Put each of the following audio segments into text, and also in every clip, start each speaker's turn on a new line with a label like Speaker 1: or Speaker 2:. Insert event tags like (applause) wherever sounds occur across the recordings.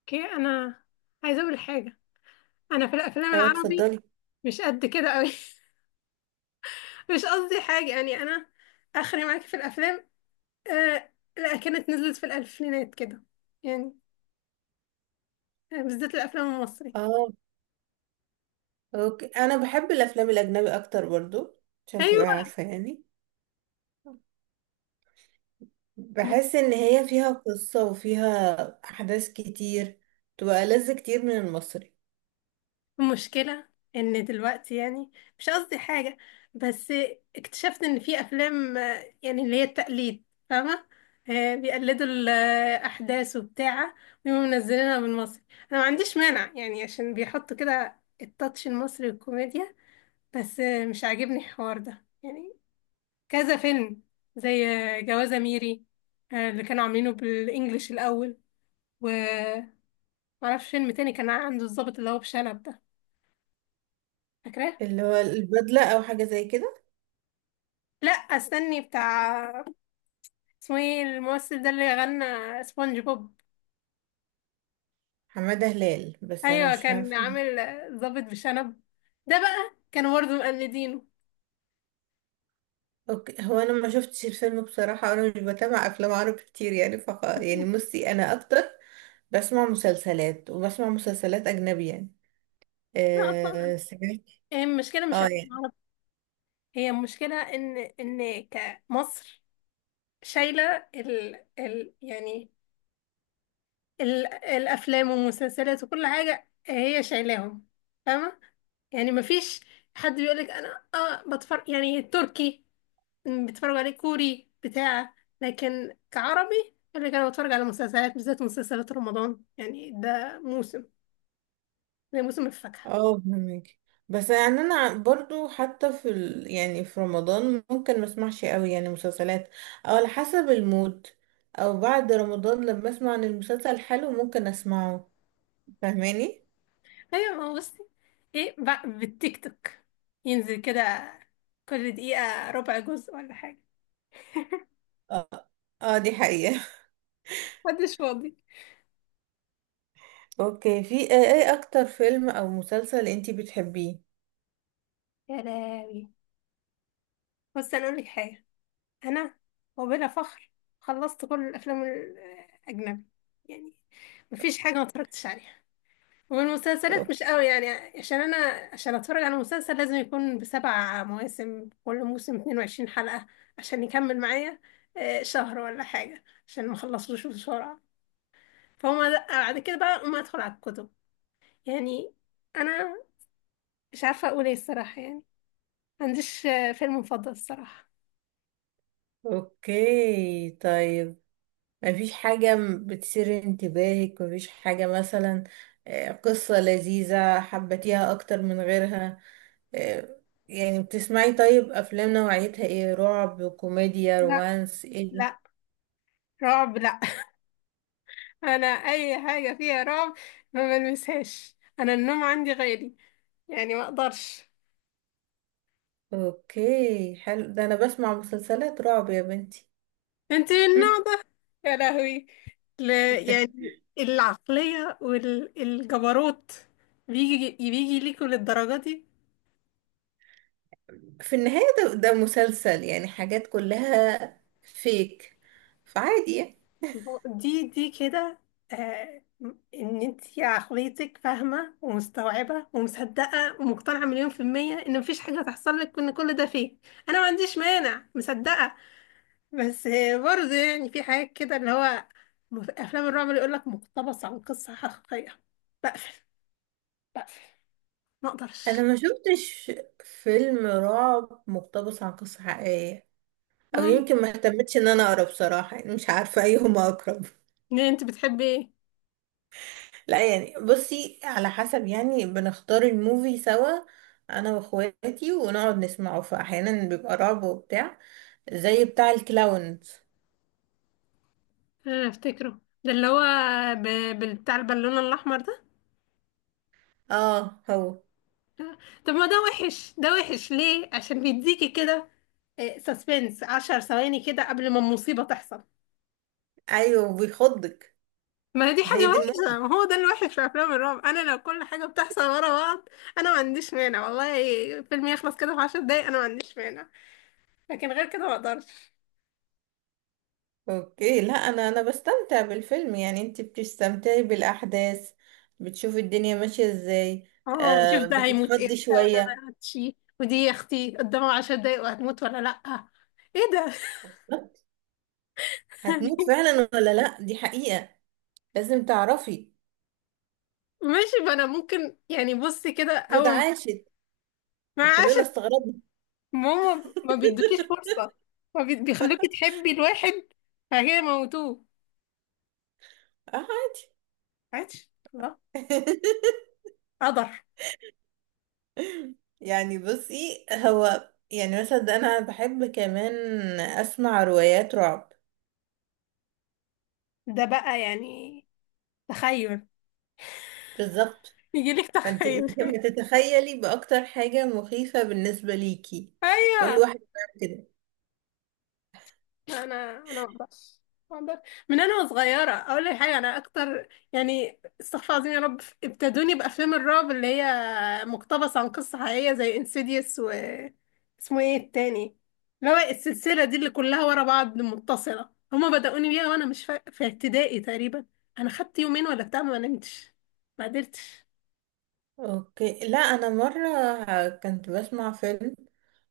Speaker 1: اوكي، انا عايزه اقول حاجه. انا في الافلام
Speaker 2: اه،
Speaker 1: العربي
Speaker 2: اتفضلي.
Speaker 1: مش قد كده قوي. (laughs) مش قصدي حاجه، يعني انا اخري معاكي في الافلام. آه لا، كانت نزلت في الالفينات كده يعني. بالذات الافلام المصري.
Speaker 2: اه اوكي، انا بحب الافلام الاجنبي اكتر برضو، عشان
Speaker 1: ايوه.
Speaker 2: تبقى عارفة يعني. بحس ان هي فيها قصة وفيها احداث كتير، تبقى لذة كتير من المصري.
Speaker 1: المشكلة ان دلوقتي يعني، مش قصدي حاجة، بس اكتشفت ان في افلام يعني اللي هي التقليد، فاهمة؟ بيقلدوا الاحداث وبتاع، ويقوموا منزلينها بالمصري. انا ما عنديش مانع يعني، عشان بيحطوا كده التاتش المصري والكوميديا، بس مش عاجبني الحوار ده يعني. كذا فيلم، زي جوازة ميري، اللي كانوا عاملينه بالانجليش الاول. و معرفش فيلم تاني كان عنده الضابط اللي هو بشنب ده، فاكراه؟
Speaker 2: اللي هو البدلة او حاجة زي كده.
Speaker 1: لا استني بتاع، اسمه ايه الممثل ده اللي غنى سبونج بوب؟
Speaker 2: حمادة هلال، بس انا
Speaker 1: ايوه،
Speaker 2: مش
Speaker 1: كان
Speaker 2: عارفة.
Speaker 1: عامل ضابط بشنب. ده بقى كانوا برضه مقلدينه.
Speaker 2: اوكي، هو انا ما شفتش الفيلم بصراحة، انا مش بتابع افلام عربي كتير يعني فخ. يعني بصي، انا اكتر بسمع مسلسلات، وبسمع مسلسلات اجنبي يعني.
Speaker 1: احنا اصلا،
Speaker 2: آه سمعت.
Speaker 1: هي المشكله مش
Speaker 2: اه
Speaker 1: افلام
Speaker 2: يعني.
Speaker 1: عربي. هي المشكله ان كمصر شايله ال يعني الافلام والمسلسلات وكل حاجه، هي شايلاهم. فاهمه؟ يعني مفيش حد بيقولك انا بتفرج يعني التركي، بتفرج عليه كوري بتاع. لكن كعربي، اللي كان بتفرج على مسلسلات، بالذات مسلسلات رمضان، يعني ده موسم زي موسم الفاكهة.
Speaker 2: اه فهمك. بس يعني انا برضو حتى يعني في رمضان ممكن ما اسمعش قوي يعني مسلسلات، او على حسب المود، او بعد رمضان لما اسمع عن المسلسل حلو ممكن اسمعه. فاهماني.
Speaker 1: ايوه، ما هو بصي، ايه بقى بالتيك توك، ينزل كده كل دقيقة ربع جزء ولا حاجة.
Speaker 2: اه. اه دي حقيقة.
Speaker 1: محدش فاضي.
Speaker 2: (laughs) اوكي، في ايه، إيه اكتر فيلم او مسلسل انتي بتحبيه؟
Speaker 1: يا لهوي، بس انا اقول لك حاجة. انا وبلا فخر خلصت كل الافلام الاجنبي، يعني مفيش حاجة ما اتفرجتش عليها. والمسلسلات مش
Speaker 2: اوكي
Speaker 1: قوي يعني. عشان انا، عشان اتفرج على مسلسل لازم يكون بسبع مواسم، كل موسم 22 حلقة عشان يكمل معايا شهر ولا حاجة، عشان ما اخلصوش بسرعة. فهم لأ، بعد كده بقى ما ادخل على الكتب يعني. انا مش عارفة اقول ايه الصراحة، يعني ما عنديش فيلم مفضل الصراحة.
Speaker 2: اوكي طيب. مفيش حاجة بتثير انتباهك؟ مفيش حاجة مثلا قصة لذيذة حبتيها اكتر من غيرها؟ آه، يعني بتسمعي طيب افلام نوعيتها ايه؟ رعب، كوميديا،
Speaker 1: لا،
Speaker 2: رومانس، ايه؟
Speaker 1: لا، رعب لا. (laughs) انا اي حاجة فيها رعب ما بلمسهاش، انا النوم عندي غالي يعني، ما اقدرش.
Speaker 2: اوكي حلو، ده انا بسمع مسلسلات رعب يا بنتي.
Speaker 1: انت من النوع ده؟ يا لهوي. ل... يعني
Speaker 2: (laughs)
Speaker 1: العقلية والجبروت بيجي بيجي ليكوا للدرجة دي.
Speaker 2: في النهاية ده مسلسل يعني، حاجات كلها فيك، فعادي يعني.
Speaker 1: دي دي كده. آه، ان انت عقليتك فاهمة ومستوعبة ومصدقة ومقتنعة مليون في المية ان مفيش حاجة هتحصل لك، ان كل ده فيه. انا ما عنديش مانع، مصدقة، بس برضه يعني في حاجات كده اللي هو افلام الرعب اللي يقول لك مقتبس عن قصة حقيقية، بقفل بقفل، ما
Speaker 2: انا
Speaker 1: اقدرش.
Speaker 2: ما شفتش فيلم رعب مقتبس عن قصة حقيقية، او يمكن ما اهتمتش ان انا اقرا بصراحة، يعني مش عارفة ايهما اقرب.
Speaker 1: ده انت بتحبي ايه؟
Speaker 2: لا يعني بصي، على حسب يعني، بنختار الموفي سوا انا واخواتي، ونقعد نسمعه، فاحيانا بيبقى رعب وبتاع، زي بتاع الكلاونز.
Speaker 1: انا افتكره، ده اللي هو ب... بتاع البالونه الاحمر ده.
Speaker 2: اه هو.
Speaker 1: لا. طب ما ده وحش، ده وحش ليه؟ عشان بيديكي كده سسبنس 10 ثواني كده قبل ما المصيبه تحصل.
Speaker 2: ايوه بيخضك.
Speaker 1: ما هي دي
Speaker 2: هي
Speaker 1: حاجه
Speaker 2: دي الموت.
Speaker 1: وحشه، ما هو ده الوحش في افلام الرعب. انا لو كل حاجه بتحصل ورا بعض، انا ما عنديش مانع والله. فيلم يخلص كده في 10 دقايق، انا ما عنديش مانع. لكن غير كده ما اقدرش.
Speaker 2: اوكي لا، انا بستمتع بالفيلم يعني، انت بتستمتعي بالاحداث، بتشوفي الدنيا ماشيه ازاي.
Speaker 1: اه، نشوف
Speaker 2: آه
Speaker 1: ده هيموت
Speaker 2: بتتخضي
Speaker 1: امتى وده ما
Speaker 2: شويه.
Speaker 1: يموتش. ودي يا اختي قدامها 10 دقايق، وهتموت ولا لا؟ ايه ده؟
Speaker 2: هتموت
Speaker 1: (laughs)
Speaker 2: فعلا ولا لا، دي حقيقه، لازم تعرفي.
Speaker 1: ماشي، ما انا ممكن يعني، بصي كده
Speaker 2: فريد
Speaker 1: اول ما
Speaker 2: عاشت
Speaker 1: ما
Speaker 2: وكلنا
Speaker 1: عشان
Speaker 2: استغربنا.
Speaker 1: ماما ما بيدوكيش فرصة. ما بي- بيخلوكي تحبي الواحد فهي موتوه.
Speaker 2: آه.
Speaker 1: عادش لا
Speaker 2: (laughs)
Speaker 1: قدر.
Speaker 2: يعني بصي، هو يعني مثلا ده، انا بحب كمان اسمع روايات رعب.
Speaker 1: ده بقى يعني تخيل،
Speaker 2: بالظبط.
Speaker 1: يجيلك
Speaker 2: انت
Speaker 1: تخيل.
Speaker 2: لما
Speaker 1: (laughs)
Speaker 2: تتخيلي باكتر حاجة مخيفة بالنسبة ليكي، كل
Speaker 1: ايوه،
Speaker 2: واحد بيعمل كده.
Speaker 1: انا ما اقدرش، ما اقدرش. من انا وصغيره اقول لك حاجه، انا اكتر يعني، استغفر الله العظيم يا رب، ابتدوني بافلام الرعب اللي هي مقتبسه عن قصه حقيقيه زي انسيديوس، و اسمه ايه التاني، اللي هو السلسله دي اللي كلها ورا بعض متصله. هما بدأوني بيها وانا مش في ابتدائي تقريبا. انا خدت يومين ولا بتاع ما نمتش، ما قدرتش.
Speaker 2: اوكي لا، انا مرة كنت بسمع فيلم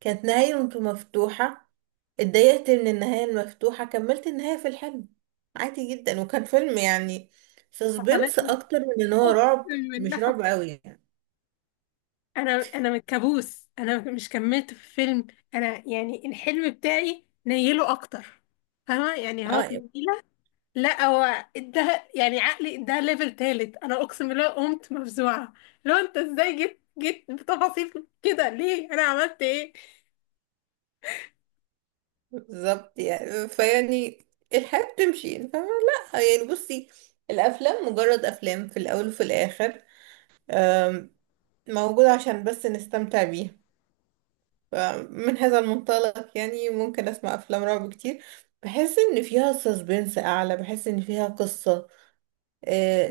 Speaker 2: كانت نهايته مفتوحة، اتضايقت من النهاية المفتوحة، كملت النهاية في الحلم، عادي جدا. وكان فيلم يعني
Speaker 1: (laughs) حصلت
Speaker 2: سسبنس
Speaker 1: لي،
Speaker 2: اكتر من ان هو
Speaker 1: اقسم
Speaker 2: رعب، مش
Speaker 1: بالله.
Speaker 2: رعب قوي يعني.
Speaker 1: انا من كابوس، انا مش كملت في الفيلم. انا يعني الحلم بتاعي نيله اكتر، فاهمه يعني؟ هو
Speaker 2: اه
Speaker 1: تنيله. لا، هو ده يعني عقلي ده ليفل تالت، انا اقسم بالله قمت مفزوعه. لو انت ازاي جيت جيت بتفاصيل كده؟ ليه انا عملت ايه؟
Speaker 2: بالظبط يعني، فيعني الحياة بتمشي يعني، فاهمة؟ لا يعني بصي، الأفلام مجرد أفلام في الأول وفي الآخر، أم، موجودة عشان بس نستمتع بيها. فمن هذا المنطلق يعني ممكن أسمع أفلام رعب كتير. بحس إن فيها سسبنس أعلى، بحس إن فيها قصة.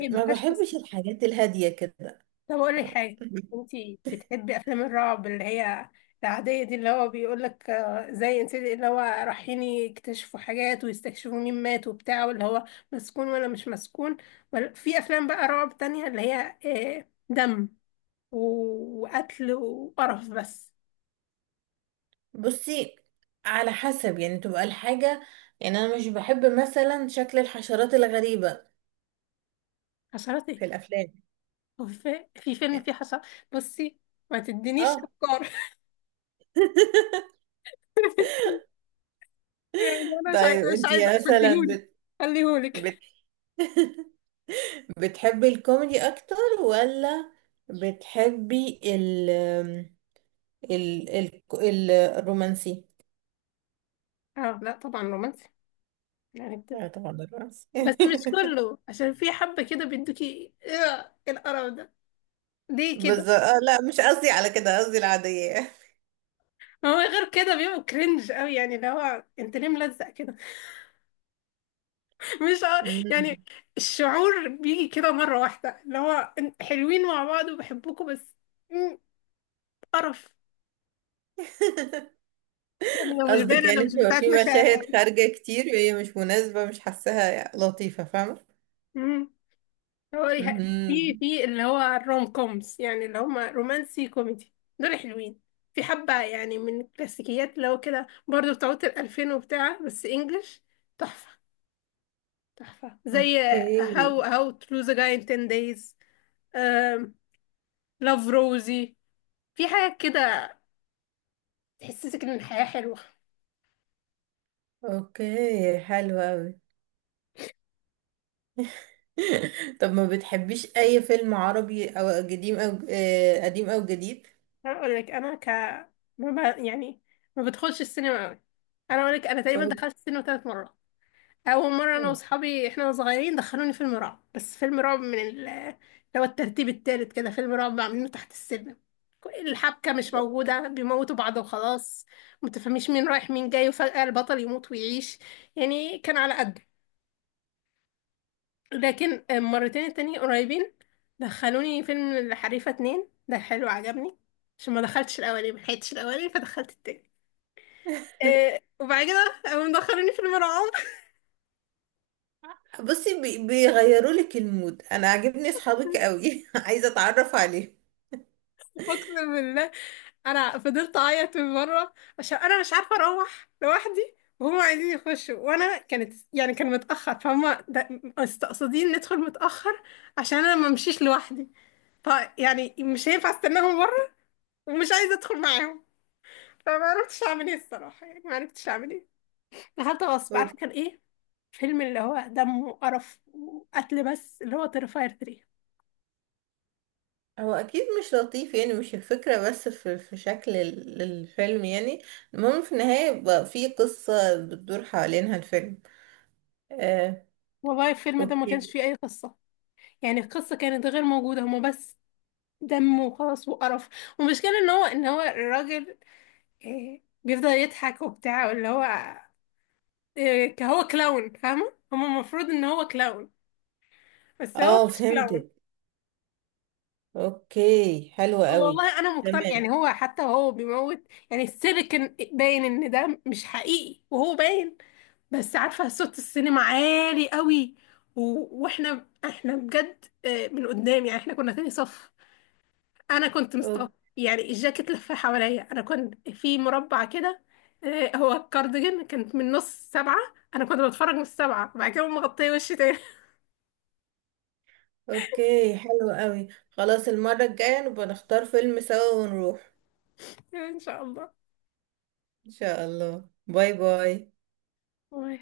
Speaker 1: هي ما
Speaker 2: ما
Speaker 1: فيهاش
Speaker 2: بحبش
Speaker 1: قصه.
Speaker 2: الحاجات الهادية كده.
Speaker 1: طب قولي حاجة، انتي بتحبي افلام الرعب اللي هي العادية دي، اللي هو بيقولك زي انت، اللي هو رايحين يكتشفوا حاجات ويستكشفوا مين مات وبتاع، واللي هو مسكون ولا مش مسكون؟ ولا في افلام بقى رعب تانية اللي هي دم وقتل وقرف بس؟
Speaker 2: بصي على حسب يعني تبقى الحاجة، يعني أنا مش بحب مثلا شكل الحشرات الغريبة
Speaker 1: حشرات ايه؟
Speaker 2: في الأفلام
Speaker 1: هو في فيلم
Speaker 2: يعني.
Speaker 1: فيه حشرات؟ بصي، ما تدينيش
Speaker 2: اه.
Speaker 1: افكار.
Speaker 2: (laughs)
Speaker 1: (laughs) يعني انا مش
Speaker 2: طيب
Speaker 1: عايزة، مش
Speaker 2: انت
Speaker 1: عايزة،
Speaker 2: مثلا
Speaker 1: خديهولي. خليهولك.
Speaker 2: بت... (laughs) بتحبي الكوميدي اكتر، ولا بتحبي ال ال الرومانسي؟
Speaker 1: اه لا، طبعا رومانسي يعني.
Speaker 2: لا طبعا الرومانسي.
Speaker 1: بس مش
Speaker 2: (laughs)
Speaker 1: كله، عشان في حبة كده بيدوكي ايه القرف ده؟ ليه كده؟
Speaker 2: بس لا مش قصدي على كده، قصدي العادية.
Speaker 1: ما هو غير كده بيبقوا كرنج قوي، يعني اللي هو انت ليه ملزق كده؟ (laughs) مش ع-
Speaker 2: مم.
Speaker 1: يعني الشعور بيجي كده مرة واحدة، اللي هو حلوين مع بعض وبحبكم بس، مم، قرف
Speaker 2: (laughs)
Speaker 1: يعني. لو مش باين،
Speaker 2: قصدك
Speaker 1: انا
Speaker 2: يعني
Speaker 1: مش
Speaker 2: بتبقى
Speaker 1: بتاعت
Speaker 2: في
Speaker 1: مشاعر
Speaker 2: مشاهد
Speaker 1: قوي.
Speaker 2: خارجة كتير، وهي مش مناسبة، مش حاساها لطيفة، فاهمة؟
Speaker 1: هو يه- في
Speaker 2: مهم.
Speaker 1: اللي هو الروم كومز، يعني اللي هما رومانسي كوميدي، دول حلوين. في حبة يعني من الكلاسيكيات اللي هو كده برضه، بتاعت الألفين وبتاع، بس إنجلش، تحفة. تحفة زي هاو
Speaker 2: اوكي
Speaker 1: هاو to lose a guy in 10 days، لاف روزي. في حاجة كده تحسسك إن الحياة حلوة.
Speaker 2: اوكي حلو أوي. (laughs) طب ما بتحبيش اي فيلم عربي او قديم، او قديم او جديد؟ (laughs)
Speaker 1: أنا أقول لك، أنا ما ب... يعني ما بدخلش السينما أوي. أنا أقول لك، أنا تقريبا
Speaker 2: أو-
Speaker 1: دخلت السينما 3 مرات. اول مره انا
Speaker 2: أو-
Speaker 1: واصحابي احنا صغيرين، دخلوني فيلم رعب، بس فيلم رعب من اللي هو الترتيب التالت كده، فيلم رعب عاملينه تحت السلم. الحبكه مش موجوده، بيموتوا بعض وخلاص. متفهميش مين رايح مين جاي، وفجاه البطل يموت ويعيش. يعني كان على قده. لكن مرتين التانية قريبين، دخلوني فيلم الحريفه 2، ده حلو عجبني. عشان ما دخلتش الاولاني، ما لحقتش الاولاني فدخلت التاني. إيه، وبعد كده قاموا مدخلوني فيلم رعب.
Speaker 2: بصي بيغيروا لك المود. انا عاجبني اصحابك قوي، (laughs) عايزه اتعرف عليه.
Speaker 1: اقسم بالله، انا فضلت اعيط من بره، عشان انا مش عارفه اروح لوحدي وهم عايزين يخشوا، وانا كانت يعني كان متاخر فهم. ده- مستقصدين ندخل متاخر، عشان انا ما امشيش لوحدي. فيعني مش هينفع استناهم بره، ومش عايزه ادخل معاهم. فما عرفتش اعمل ايه الصراحه، يعني ما عرفتش اعمل ايه. دخلت غصب.
Speaker 2: هو
Speaker 1: عارفه كان ايه؟ فيلم اللي هو دم وقرف وقتل بس، اللي هو تيرفاير 3.
Speaker 2: هو اكيد مش لطيف يعني، مش الفكره بس في شكل الفيلم يعني. المهم في النهايه يبقى في قصه بتدور حوالينها الفيلم. آه.
Speaker 1: والله الفيلم ده ما
Speaker 2: اوكي.
Speaker 1: كانش فيه اي قصه. يعني القصه كانت غير موجوده، هما بس دم وخلاص وقرف. والمشكلة ان هو الراجل، بيفضل يضحك وبتاع، اللي هو هو كلاون، فاهمة؟ هو المفروض ان هو كلاون، بس هو
Speaker 2: اه
Speaker 1: مش كلاون.
Speaker 2: فهمتك. اوكي حلوه قوي.
Speaker 1: والله انا مقتنع يعني،
Speaker 2: تمام.
Speaker 1: هو حتى هو بيموت يعني. السيليكون باين ان ده مش حقيقي، وهو باين. بس عارفة صوت السينما عالي قوي، و... واحنا بجد من قدام يعني، احنا كنا تاني صف. انا كنت مستغربه، يعني الجاكيت لف حواليا، انا كنت في مربع كده. هو الكارديجان كانت من نص سبعة، انا كنت بتفرج من السبعة، بعد كده مغطيه وشي تاني.
Speaker 2: اوكي حلو قوي، خلاص المرة الجاية نبقى نختار فيلم سوا ونروح.
Speaker 1: (laughs) ان شاء
Speaker 2: ان شاء الله، باي باي.
Speaker 1: الله.